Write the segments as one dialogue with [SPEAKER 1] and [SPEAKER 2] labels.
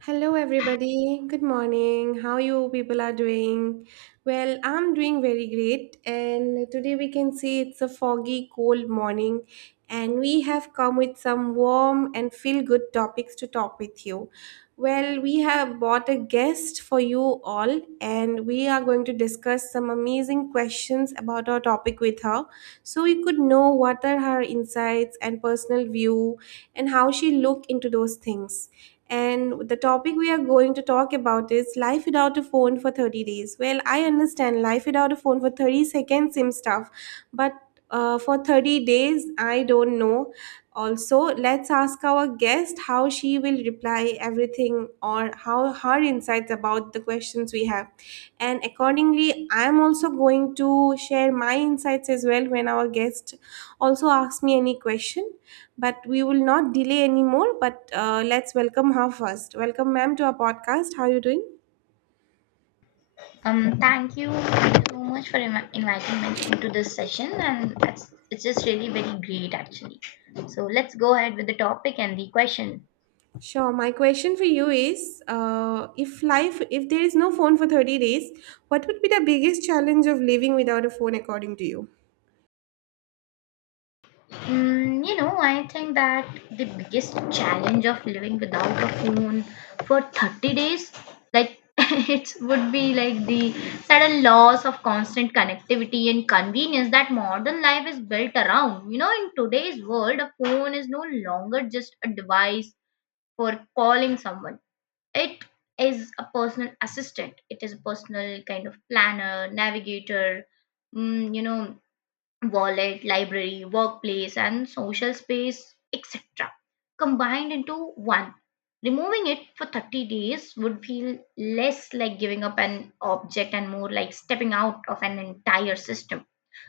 [SPEAKER 1] Hello, everybody. Good morning. How you people are doing? Well, I'm doing very great, and today we can see it's a foggy, cold morning, and we have come with some warm and feel-good topics to talk with you. Well, we have bought a guest for you all, and we are going to discuss some amazing questions about our topic with her, so you could know what are her insights and personal view, and how she look into those things. And the topic we are going to talk about is life without a phone for 30 days. Well, I understand life without a phone for 30 seconds seems tough, but for 30 days, I don't know. Also, let's ask our guest how she will reply everything or how her insights about the questions we have. And accordingly, I am also going to share my insights as well when our guest also, ask me any question, but we will not delay anymore. But let's welcome her first. Welcome, ma'am, to our podcast. How are you doing?
[SPEAKER 2] Thank you so much for inviting me into this session, and it's just really very great actually. So let's go ahead with the topic and the question.
[SPEAKER 1] Sure. My question for you is, if life, if there is no phone for 30 days, what would be the biggest challenge of living without a phone, according to you?
[SPEAKER 2] I think that the biggest challenge of living without a phone for 30 days, like it would be like the sudden loss of constant connectivity and convenience that modern life is built around. You know, in today's world, a phone is no longer just a device for calling someone. It is a personal assistant. It is a personal kind of planner, navigator, mm, you know, wallet, library, workplace, and social space, etc. combined into one. Removing it for 30 days would feel less like giving up an object and more like stepping out of an entire system.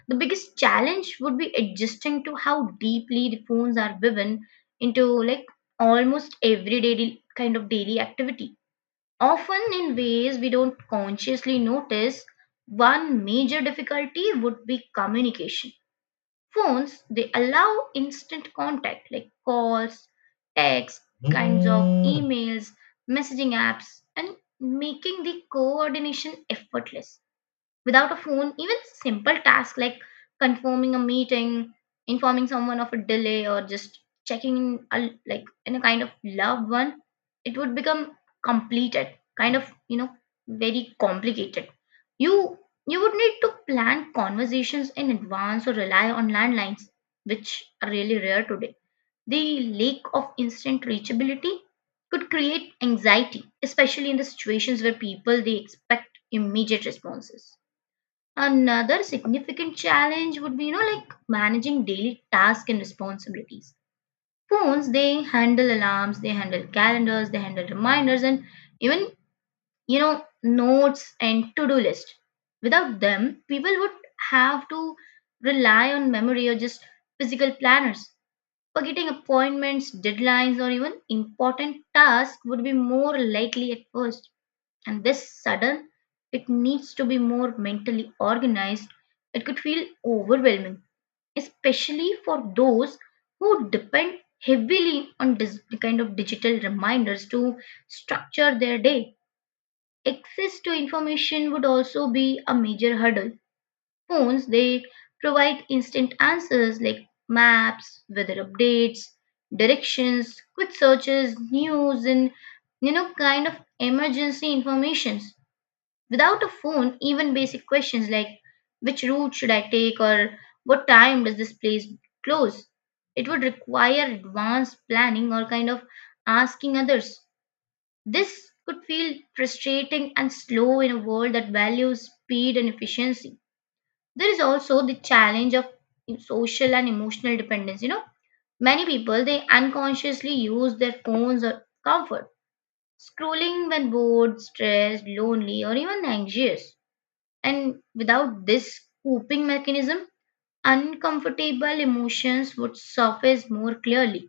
[SPEAKER 2] The biggest challenge would be adjusting to how deeply the phones are woven into like almost everyday kind of daily activity, often in ways we don't consciously notice. One major difficulty would be communication. Phones, they allow instant contact like calls, texts, kinds of emails, messaging apps, and making the coordination effortless. Without a phone, even simple tasks like confirming a meeting, informing someone of a delay, or just checking in a, like in a kind of loved one, it would become completed, kind of you know very complicated. You you would need to plan conversations in advance or rely on landlines, which are really rare today. The lack of instant reachability could create anxiety, especially in the situations where people they expect immediate responses. Another significant challenge would be, like managing daily tasks and responsibilities. Phones, they handle alarms, they handle calendars, they handle reminders, and even, notes and to do list. Without them, people would have to rely on memory or just physical planners. Forgetting appointments, deadlines, or even important tasks would be more likely at first, and this sudden it needs to be more mentally organized, it could feel overwhelming, especially for those who depend heavily on kind of digital reminders to structure their day. Access to information would also be a major hurdle. Phones, they provide instant answers like maps, weather updates, directions, quick searches, news, and kind of emergency information. Without a phone, even basic questions like which route should I take or what time does this place close? It would require advanced planning or kind of asking others. This could feel frustrating and slow in a world that values speed and efficiency. There is also the challenge of social and emotional dependence. You know, many people they unconsciously use their phones or comfort, scrolling when bored, stressed, lonely, or even anxious. And without this coping mechanism, uncomfortable emotions would surface more clearly.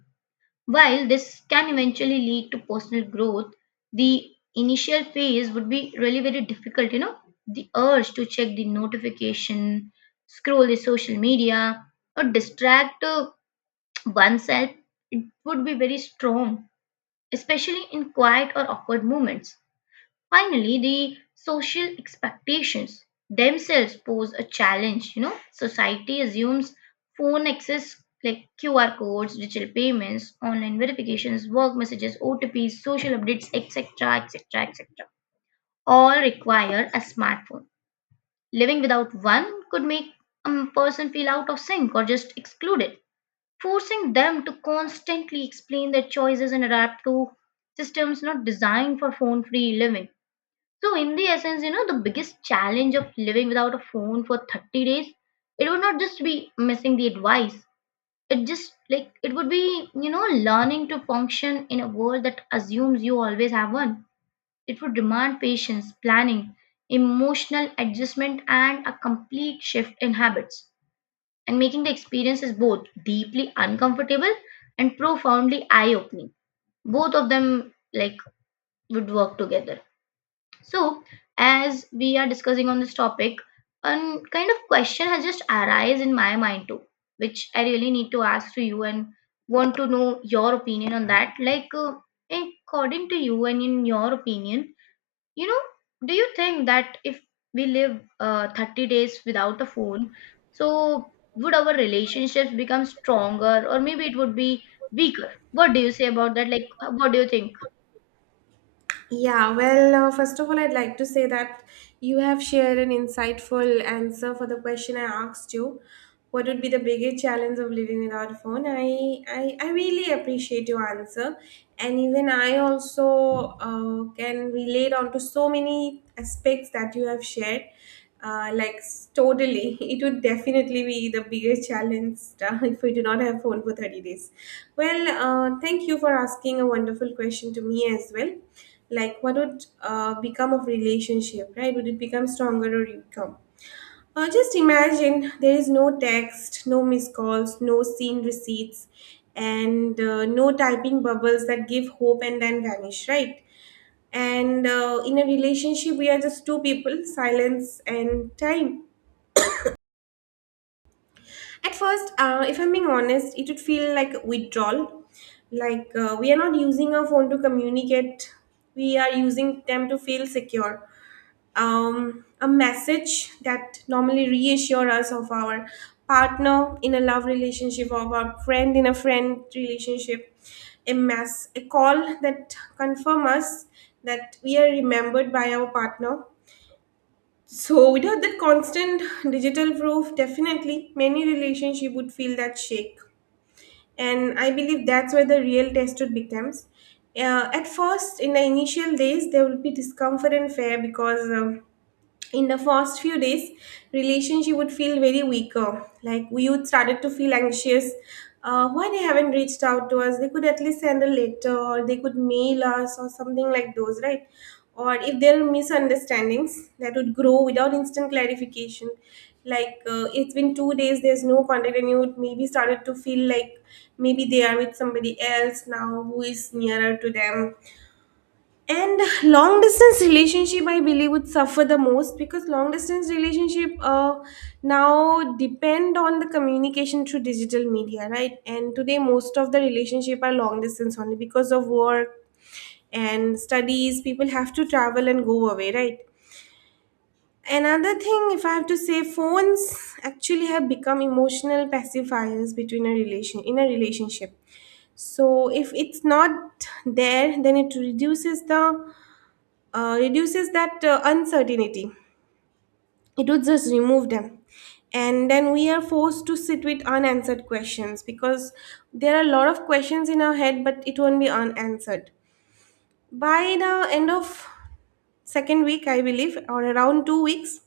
[SPEAKER 2] While this can eventually lead to personal growth, the initial phase would be really very difficult. The urge to check the notification, scroll the social media, or distract oneself, it would be very strong, especially in quiet or awkward moments. Finally, the social expectations themselves pose a challenge. You know, society assumes phone access like QR codes, digital payments, online verifications, work messages, OTPs, social updates, etc., etc., etc., all require a smartphone. Living without one could make a person feel out of sync or just excluded, forcing them to constantly explain their choices and adapt to systems not designed for phone free living. So, in the essence, the biggest challenge of living without a phone for 30 days, it would not just be missing the advice. It just like it would be, learning to function in a world that assumes you always have one. It would demand patience, planning, emotional adjustment, and a complete shift in habits. And making the experiences both deeply uncomfortable and profoundly eye opening. Both of them like would work together. So, as we are discussing on this topic, a kind of question has just arisen in my mind too, which I really need to ask to you and want to know your opinion on that. Like, according to you and in your opinion, do you think that if we live 30 days without a phone, so would our relationships become stronger or maybe it would be weaker? What do you say about that? Like, what do you think?
[SPEAKER 1] Yeah, well, first of all, I'd like to say that you have shared an insightful answer for the question I asked you. What would be the biggest challenge of living without a phone? I really appreciate your answer, and even I also can relate on to so many aspects that you have shared, like totally it would definitely be the biggest challenge, if we do not have phone for 30 days. Well, thank you for asking a wonderful question to me as well. Like what would become of relationship, right? Would it become stronger or become just imagine there is no text, no missed calls, no seen receipts, and no typing bubbles that give hope and then vanish, right? And in a relationship, we are just two people, silence and time. At first, if I'm being honest, it would feel like withdrawal. Like we are not using our phone to communicate, we are using them to feel secure. A message that normally reassure us of our partner in a love relationship, of our friend in a friend relationship, a mess, a call that confirm us that we are remembered by our partner. So without that constant digital proof, definitely many relationship would feel that shake. And I believe that's where the real test would becomes. At first, in the initial days, there will be discomfort and fear because in the first few days, relationship would feel very weaker. Like we would started to feel anxious, why they haven't reached out to us, they could at least send a letter or they could mail us or something like those, right? Or if there are misunderstandings that would grow without instant clarification, like it's been 2 days there's no contact and you would maybe started to feel like maybe they are with somebody else now who is nearer to them. And long distance relationship I believe would suffer the most, because long distance relationship now depend on the communication through digital media, right? And today most of the relationship are long distance only because of work and studies, people have to travel and go away, right? Another thing if I have to say, phones actually have become emotional pacifiers between a relation in a relationship. So if it's not there, then it reduces the reduces that uncertainty. It would just remove them. And then we are forced to sit with unanswered questions because there are a lot of questions in our head, but it won't be unanswered. By the end of second week, I believe, or around 2 weeks,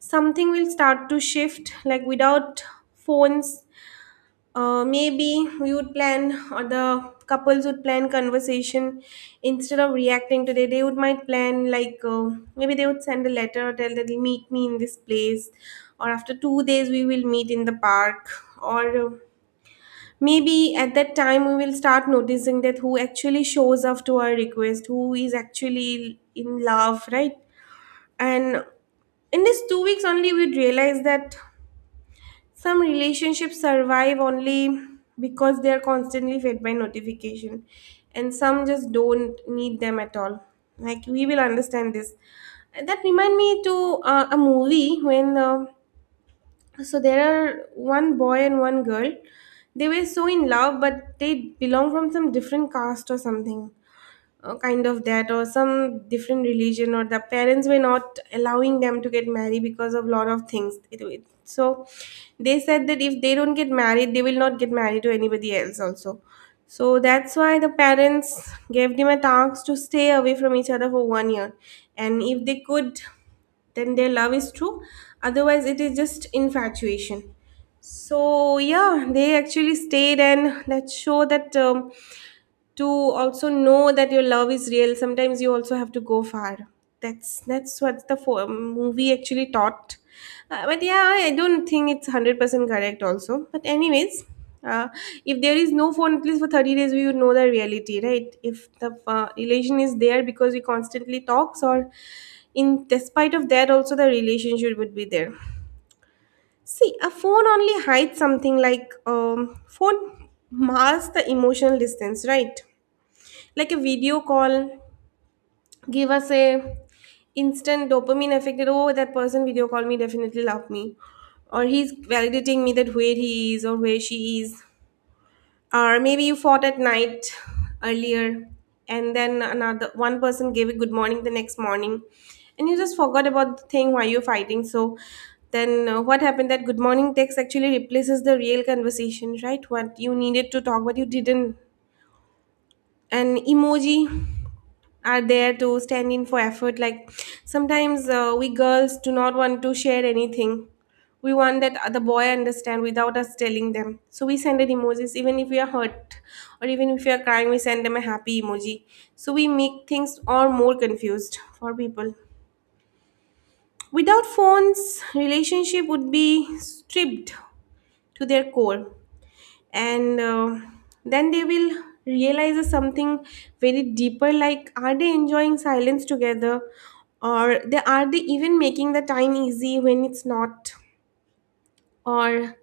[SPEAKER 1] something will start to shift. Like without phones, maybe we would plan, or the couples would plan conversation instead of reacting. Today they would might plan like maybe they would send a letter, tell that they meet me in this place, or after 2 days we will meet in the park. Or maybe at that time we will start noticing that who actually shows up to our request, who is actually in love, right? And in these 2 weeks only we'd realize that some relationships survive only because they are constantly fed by notification, and some just don't need them at all. Like we will understand this. That remind me to a movie when so there are one boy and one girl. They were so in love, but they belong from some different caste or something, kind of that, or some different religion, or the parents were not allowing them to get married because of lot of things. So they said that if they don't get married they will not get married to anybody else also. So that's why the parents gave them a task to stay away from each other for 1 year, and if they could, then their love is true, otherwise it is just infatuation. So yeah, they actually stayed, and that show that to also know that your love is real, sometimes you also have to go far. That's what the movie actually taught. But yeah, I don't think it's 100% correct also, but anyways, uh, if there is no phone at least for 30 days, we would know the reality, right? If the relation is there because we constantly talks, or in despite of that also the relationship would be there. See, a phone only hides something. Like phone masks the emotional distance, right? Like a video call give us a instant dopamine effect that oh, that person video call me, definitely love me, or he's validating me, that where he is or where she is. Or maybe you fought at night earlier, and then another one person gave a good morning the next morning, and you just forgot about the thing why you're fighting. So then what happened, that good morning text actually replaces the real conversation, right? What you needed to talk, but you didn't. An emoji are there to stand in for effort. Like sometimes we girls do not want to share anything, we want that the boy understand without us telling them, so we send an emojis even if we are hurt, or even if we are crying we send them a happy emoji. So we make things all more confused for people. Without phones, relationship would be stripped to their core, and then they will realize something very deeper, like are they enjoying silence together, or they are they even making the time easy when it's not, or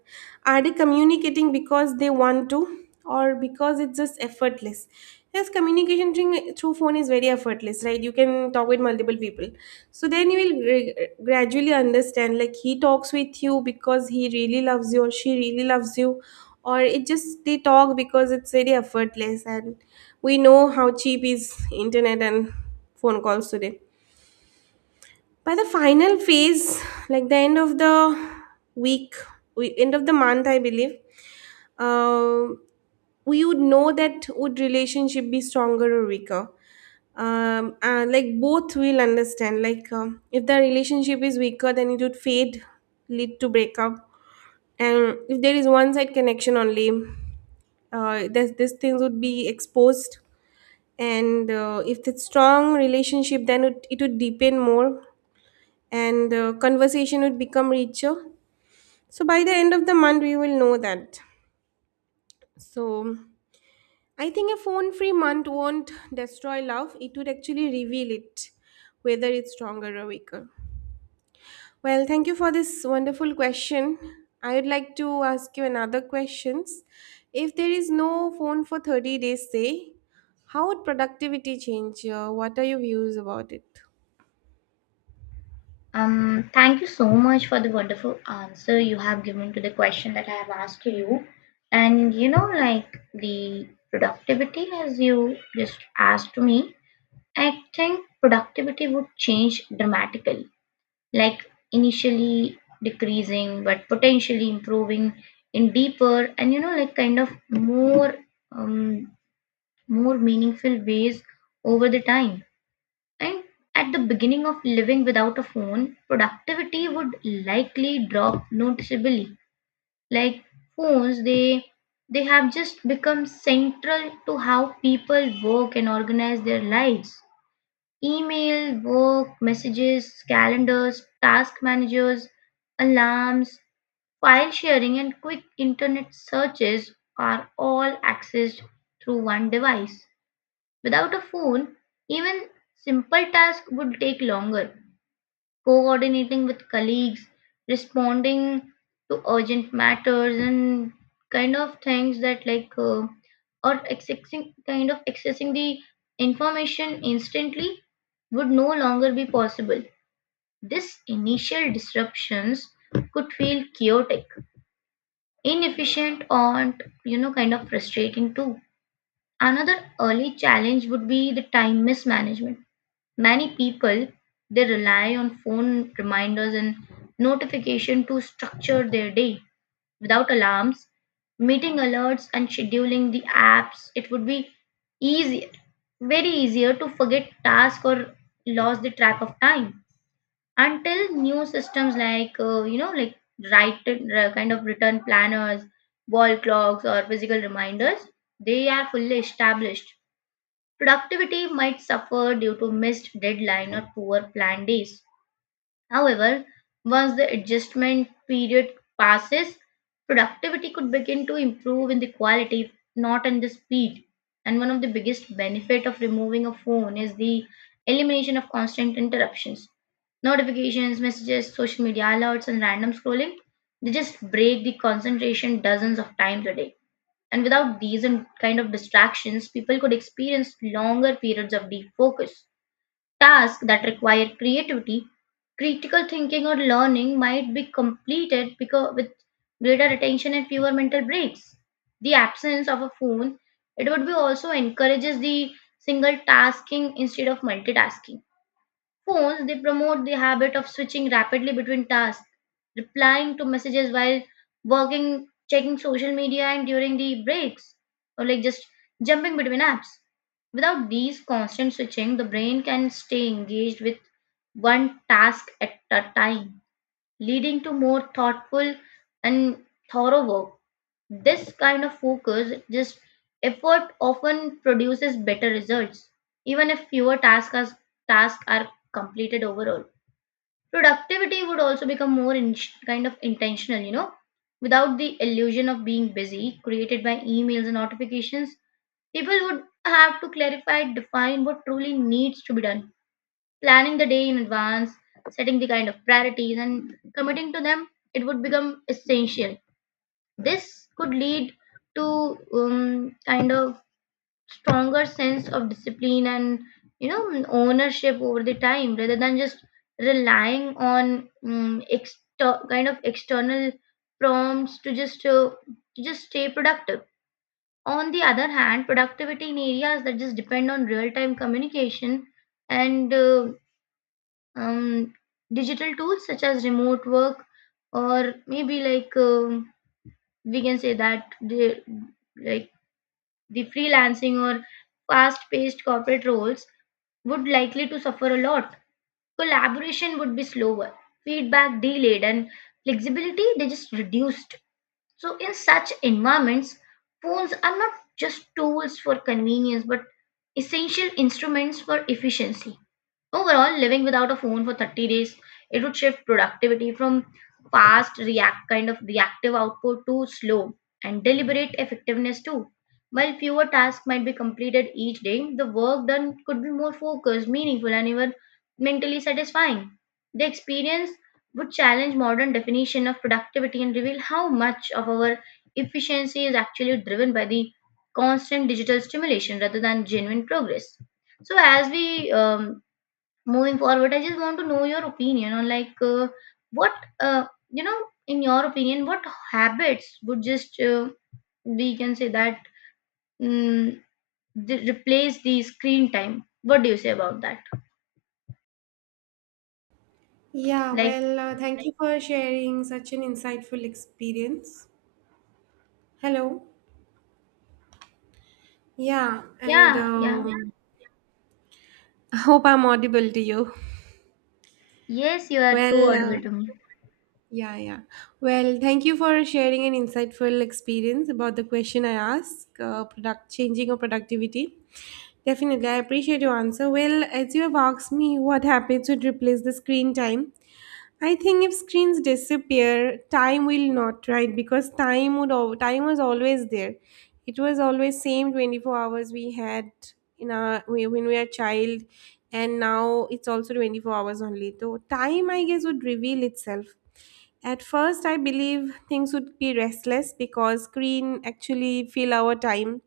[SPEAKER 1] are they communicating because they want to, or because it's just effortless? Yes, communication thing through phone is very effortless, right? You can talk with multiple people. So then you will gradually understand like he talks with you because he really loves you, or she really loves you, or it just they talk because it's very effortless. And we know how cheap is internet and phone calls today. By the final phase, like the end of the week, we, end of the month I believe, uh, we would know that would relationship be stronger or weaker. And like both will understand like if the relationship is weaker then it would fade, lead to breakup. And if there is one side connection only, these things would be exposed. And if it's strong relationship then it would deepen more, and conversation would become richer. So by the end of the month, we will know that. So I think a phone free month won't destroy love, it would actually reveal it, whether it's stronger or weaker. Well, thank you for this wonderful question. I would like to ask you another questions. If there is no phone for 30 days, say, how would productivity change? What are your views about it?
[SPEAKER 2] Thank you so much for the wonderful answer you have given to the question that I have asked you. And the productivity, as you just asked me, I think productivity would change dramatically, like initially decreasing, but potentially improving in deeper and kind of more, um, more meaningful ways over the time. And at the beginning of living without a phone, productivity would likely drop noticeably. Like phones, they have just become central to how people work and organize their lives. Email, work, messages, calendars, task managers, alarms, file sharing, and quick internet searches are all accessed through one device. Without a phone, even simple tasks would take longer coordinating with colleagues, responding to urgent matters and kind of things that or accessing kind of accessing the information instantly would no longer be possible. This initial disruptions could feel chaotic, inefficient, and kind of frustrating too. Another early challenge would be the time mismanagement. Many people they rely on phone reminders and notification to structure their day. Without alarms, meeting alerts and scheduling the apps, it would be easier, very easier to forget task or lose the track of time until new systems like right kind of return planners, wall clocks or physical reminders they are fully established. Productivity might suffer due to missed deadline or poor planned days. However, once the adjustment period passes, productivity could begin to improve in the quality, not in the speed. And one of the biggest benefit of removing a phone is the elimination of constant interruptions. Notifications, messages, social media alerts, and random scrolling, they just break the concentration dozens of times a day, and without these and kind of distractions, people could experience longer periods of deep focus. Tasks that require creativity, critical thinking, or learning might be completed because with greater attention and fewer mental breaks. The absence of a phone, it would be also encourages the single tasking instead of multitasking. Phones, they promote the habit of switching rapidly between tasks, replying to messages while working, checking social media, and during the breaks, or like just jumping between apps. Without these constant switching, the brain can stay engaged with one task at a time, leading to more thoughtful and thorough work. This kind of focus, just effort often produces better results, even if tasks are completed overall. Productivity would also become more in, kind of intentional, without the illusion of being busy created by emails and notifications. People would have to clarify, define what truly needs to be done. Planning the day in advance, setting the kind of priorities, and committing to them, it would become essential. This could lead to kind of stronger sense of discipline and ownership over the time rather than just relying on kind of external prompts to just stay productive. On the other hand, productivity in areas that just depend on real-time communication and um, digital tools such as remote work or maybe like we can say that like the freelancing or fast-paced corporate roles would likely to suffer a lot. Collaboration would be slower, feedback delayed, and flexibility they just reduced. So in such environments, phones are not just tools for convenience, but essential instruments for efficiency. Overall, living without a phone for 30 days, it would shift productivity from fast react kind of reactive output to slow and deliberate effectiveness too. While fewer tasks might be completed each day, the work done could be more focused, meaningful, and even mentally satisfying. The experience would challenge modern definition of productivity and reveal how much of our efficiency is actually driven by the constant digital stimulation rather than genuine progress. So as we Moving forward, I just want to know your opinion on, like, what uh, you know in your opinion, what habits would just we can say that mm, replace the screen time? What do you say about that?
[SPEAKER 1] Yeah,
[SPEAKER 2] Like,
[SPEAKER 1] well, thank you for sharing such an insightful experience. Hello. Yeah, and
[SPEAKER 2] yeah, yeah.
[SPEAKER 1] I hope I'm audible to you.
[SPEAKER 2] Yes, you are too
[SPEAKER 1] Well,
[SPEAKER 2] audible to me.
[SPEAKER 1] yeah, yeah. Well, thank you for sharing an insightful experience about the question I asked, product changing or productivity. Definitely, I appreciate your answer. Well, as you have asked me, what happens would replace the screen time? I think if screens disappear, time will not, right? Because time would time was always there. It was always same 24 hours we had in our when we are child, and now it's also 24 hours only. So time I guess would reveal itself. At first I believe things would be restless because screen actually fill our time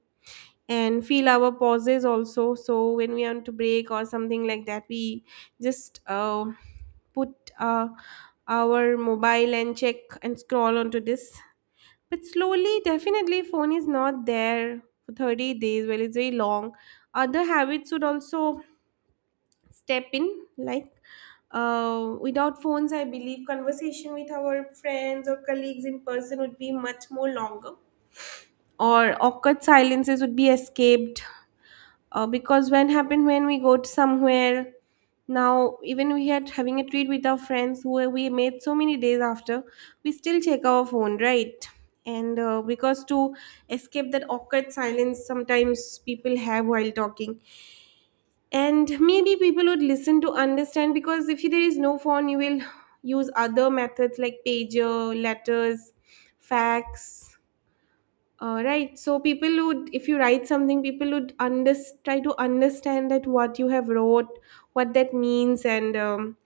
[SPEAKER 1] and feel our pauses also, so when we want to break or something like that, we just put uh, our mobile and check and scroll onto this. But slowly definitely phone is not there for 30 days. Well, it's very long. Other habits would also step in, like without phones I believe conversation with our friends or colleagues in person would be much more longer, or awkward silences would be escaped. Because when happened when we go to somewhere, now even we had having a treat with our friends who we made so many days after, we still check our phone, right? And because to escape that awkward silence sometimes people have while talking. And maybe people would listen to understand, because if there is no phone, you will use other methods like pager, letters, fax. Right. So people would, if you write something, people would under try to understand that what you have wrote, what that means, and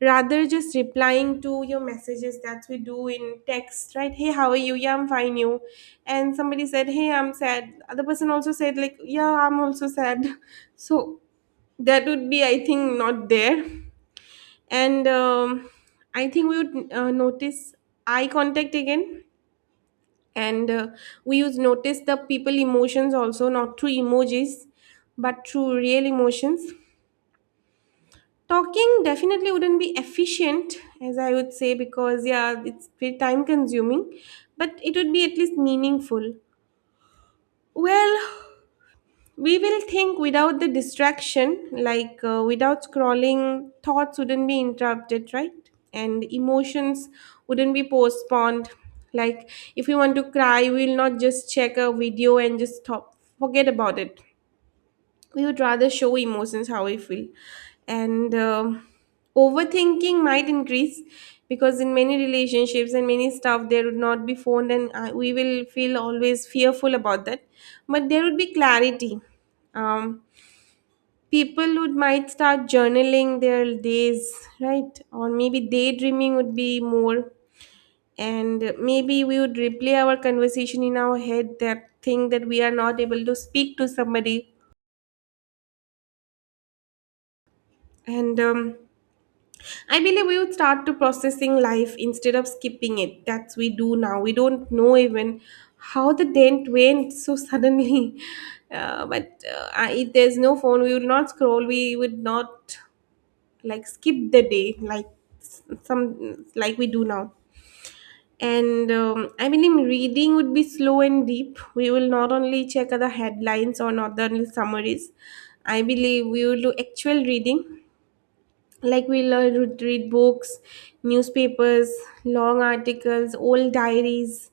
[SPEAKER 1] rather just replying to your messages that we do in text, right? Hey, how are you? Yeah, I'm fine. You, and somebody said, Hey, I'm sad. Other person also said like, Yeah, I'm also sad. So that would be, I think, not there. And I think we would notice eye contact again and we use notice the people emotions also, not through emojis but through real emotions. Talking definitely wouldn't be efficient, as I would say, because yeah, it's very time consuming, but it would be at least meaningful. Well, we will think without the distraction, like without scrolling thoughts wouldn't be interrupted, right? And emotions wouldn't be postponed, like if we want to cry, we'll not just check a video and just stop forget about it. We would rather show emotions how we feel. And overthinking might increase, because in many relationships and many stuff there would not be phone, and we will feel always fearful about that. But there would be clarity. um, People would might start journaling their days, right? Or maybe daydreaming would be more, and maybe we would replay our conversation in our head, that thing that we are not able to speak to somebody. And I believe we would start to processing life instead of skipping it. That's we do now. We don't know even how the dent went so suddenly. But I, if there's no phone, we would not scroll. We would not like skip the day like some like we do now. And I believe reading would be slow and deep. We will not only check other headlines or not the only summaries. I believe we will do actual reading, like we learn to read books, newspapers, long articles, old diaries.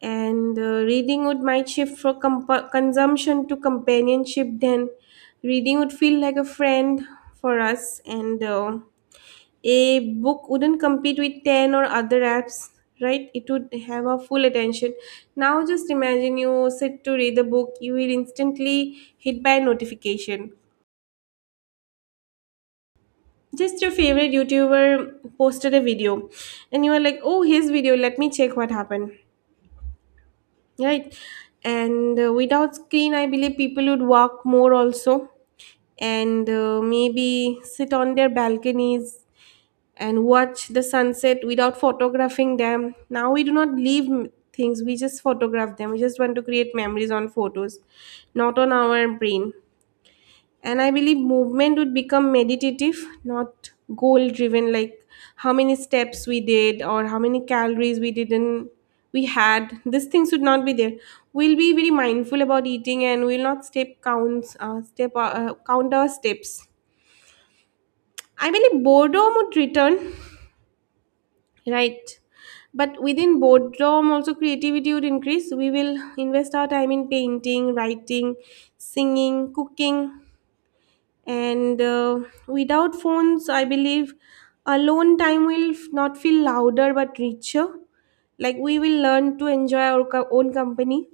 [SPEAKER 1] And reading would might shift from consumption to companionship. Then reading would feel like a friend for us, and a book wouldn't compete with 10 or other apps. Right, it would have our full attention. Now just imagine you sit to read a book, you will instantly hit by a notification. Just your favorite youtuber posted a video, and you were like, oh, his video, let me check what happened, right? And without screen I believe people would walk more also, and maybe sit on their balconies and watch the sunset without photographing them. Now we do not leave things, we just photograph them. We just want to create memories on photos, not on our brain. And I believe movement would become meditative, not goal driven, like how many steps we did or how many calories we didn't. We had these things should not be there. We'll be very mindful about eating and we'll not step counts, step count our steps. I believe boredom would return, right? But within boredom also creativity would increase. We will invest our time in painting, writing, singing, cooking. And Without phones I believe alone time will not feel louder but richer. Like we will learn to enjoy our own company,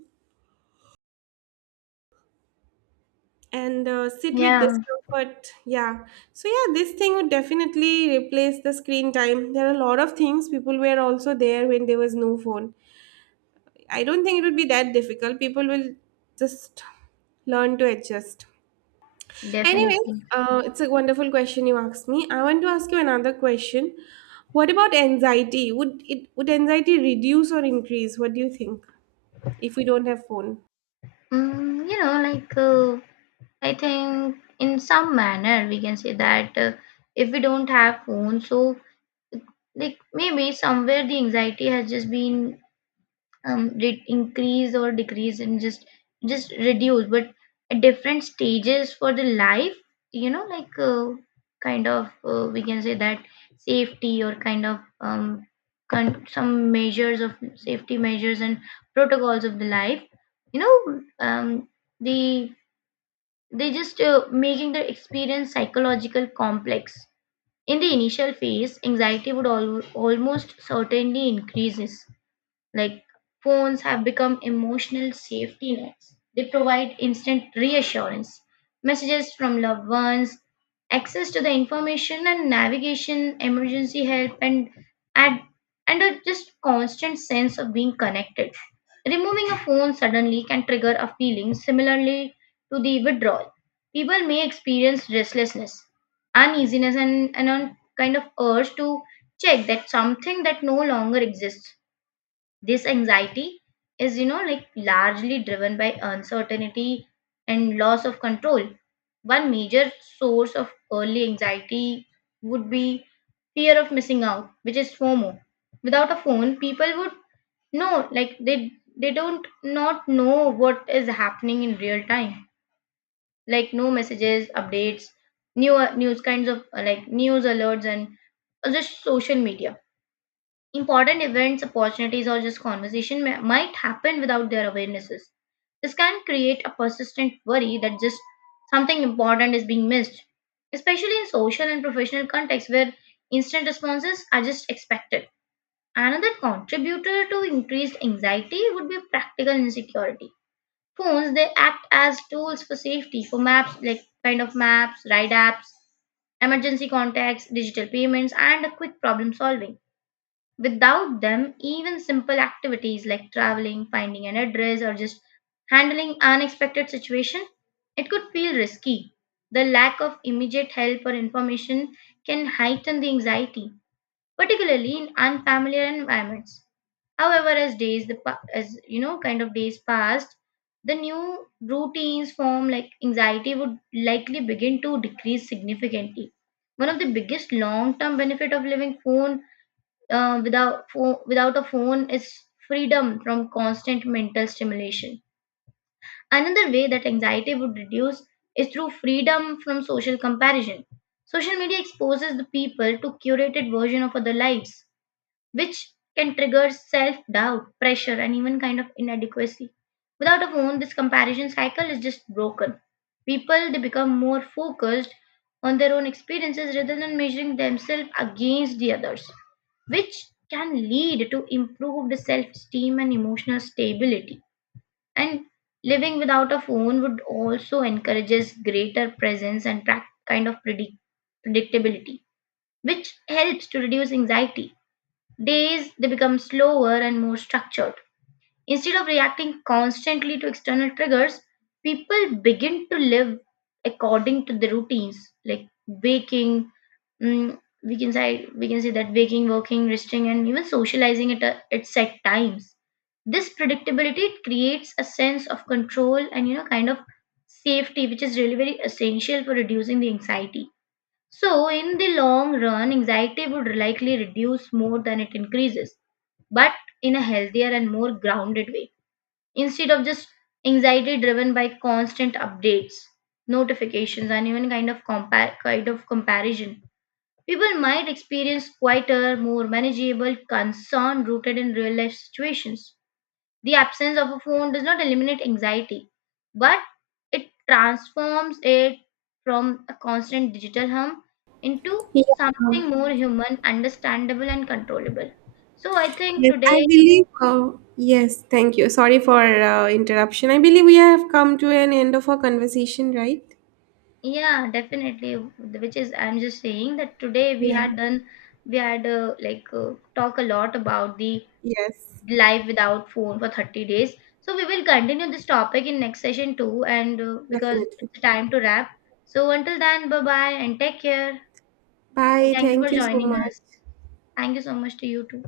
[SPEAKER 1] and sit with
[SPEAKER 2] Yeah,
[SPEAKER 1] discomfort, yeah. So yeah, this thing would definitely replace the screen time. There are a lot of things, people were also there when there was no phone. I don't think it would be that difficult. People will just learn to adjust. Anyways,
[SPEAKER 2] definitely.
[SPEAKER 1] it's a wonderful question you asked me. I want to ask you another question. What about anxiety? Would it would anxiety reduce or increase? What do you think if we don't have phone?
[SPEAKER 2] You know, like, I think in some manner we can say that, if we don't have phone, so, like, maybe somewhere the anxiety has just been increase or decrease and just reduce, but at different stages for the life. You know, like, we can say that safety or kind of some measures of safety measures and protocols of the life, you know. um the they just making the experience psychological complex. In the initial phase, anxiety would almost certainly increases. Like, phones have become emotional safety nets. They provide instant reassurance, messages from loved ones, access to the information and navigation, emergency help, and, and a just constant sense of being connected. Removing a phone suddenly can trigger a feeling similarly to the withdrawal. People may experience restlessness, uneasiness, and a kind of urge to check that something that no longer exists. This anxiety is, you know, like, largely driven by uncertainty and loss of control. One major source of early anxiety would be fear of missing out, which is FOMO. Without a phone, people would, know like they don't not know what is happening in real time. Like, no messages, updates, new news kinds of, like, news alerts and just social media. Important events, opportunities, or just conversation may, might happen without their awarenesses. This can create a persistent worry that just something important is being missed, especially in social and professional contexts where instant responses are just expected. Another contributor to increased anxiety would be practical insecurity. Phones, they act as tools for safety, for maps, like kind of maps, ride apps, emergency contacts, digital payments, and a quick problem solving. Without them, even simple activities like traveling, finding an address, or just handling unexpected situation, it could feel risky. The lack of immediate help or information can heighten the anxiety, particularly in unfamiliar environments. However, as days the as you know, kind of days passed, the new routines form, like anxiety would likely begin to decrease significantly. One of the biggest long-term benefit of living phone, without a phone, is freedom from constant mental stimulation. Another way that anxiety would reduce is through freedom from social comparison. Social media exposes the people to curated version of other lives, which can trigger self doubt, pressure, and even kind of inadequacy. Without a phone, this comparison cycle is just broken. People, they become more focused on their own experiences rather than measuring themselves against the others, which can lead to improved self esteem and emotional stability. And living without a phone would also encourages greater presence and predictability, which helps to reduce anxiety. Days, they become slower and more structured. Instead of reacting constantly to external triggers, people begin to live according to the routines, like waking. Mm, we can say that waking, working, resting, and even socializing at set times. This predictability, it creates a sense of control and, you know, kind of safety, which is really very essential for reducing the anxiety. So in the long run, anxiety would likely reduce more than it increases, but in a healthier and more grounded way. Instead of just anxiety driven by constant updates, notifications, and even kind of comparison, people might experience quieter, more manageable concern rooted in real life situations. The absence of a phone does not eliminate anxiety, but it transforms it from a constant digital hum into
[SPEAKER 1] Yeah.
[SPEAKER 2] something more human, understandable, and controllable. So I think
[SPEAKER 1] Yes,
[SPEAKER 2] today.
[SPEAKER 1] I believe. Yes, thank you. Sorry for interruption. I believe we have come to an end of our conversation, right?
[SPEAKER 2] Yeah, definitely. Which is, I'm just saying that today we
[SPEAKER 1] Yeah.
[SPEAKER 2] had done, we had talk a lot about the
[SPEAKER 1] Yes,
[SPEAKER 2] life without phone for 30 days. So we will continue this topic in next session too, and because
[SPEAKER 1] definitely.
[SPEAKER 2] it's time to wrap. So until then, bye bye and take care. And
[SPEAKER 1] Bye.
[SPEAKER 2] thank you for
[SPEAKER 1] Thank you so
[SPEAKER 2] joining us.
[SPEAKER 1] much.
[SPEAKER 2] Thank you so much to you too.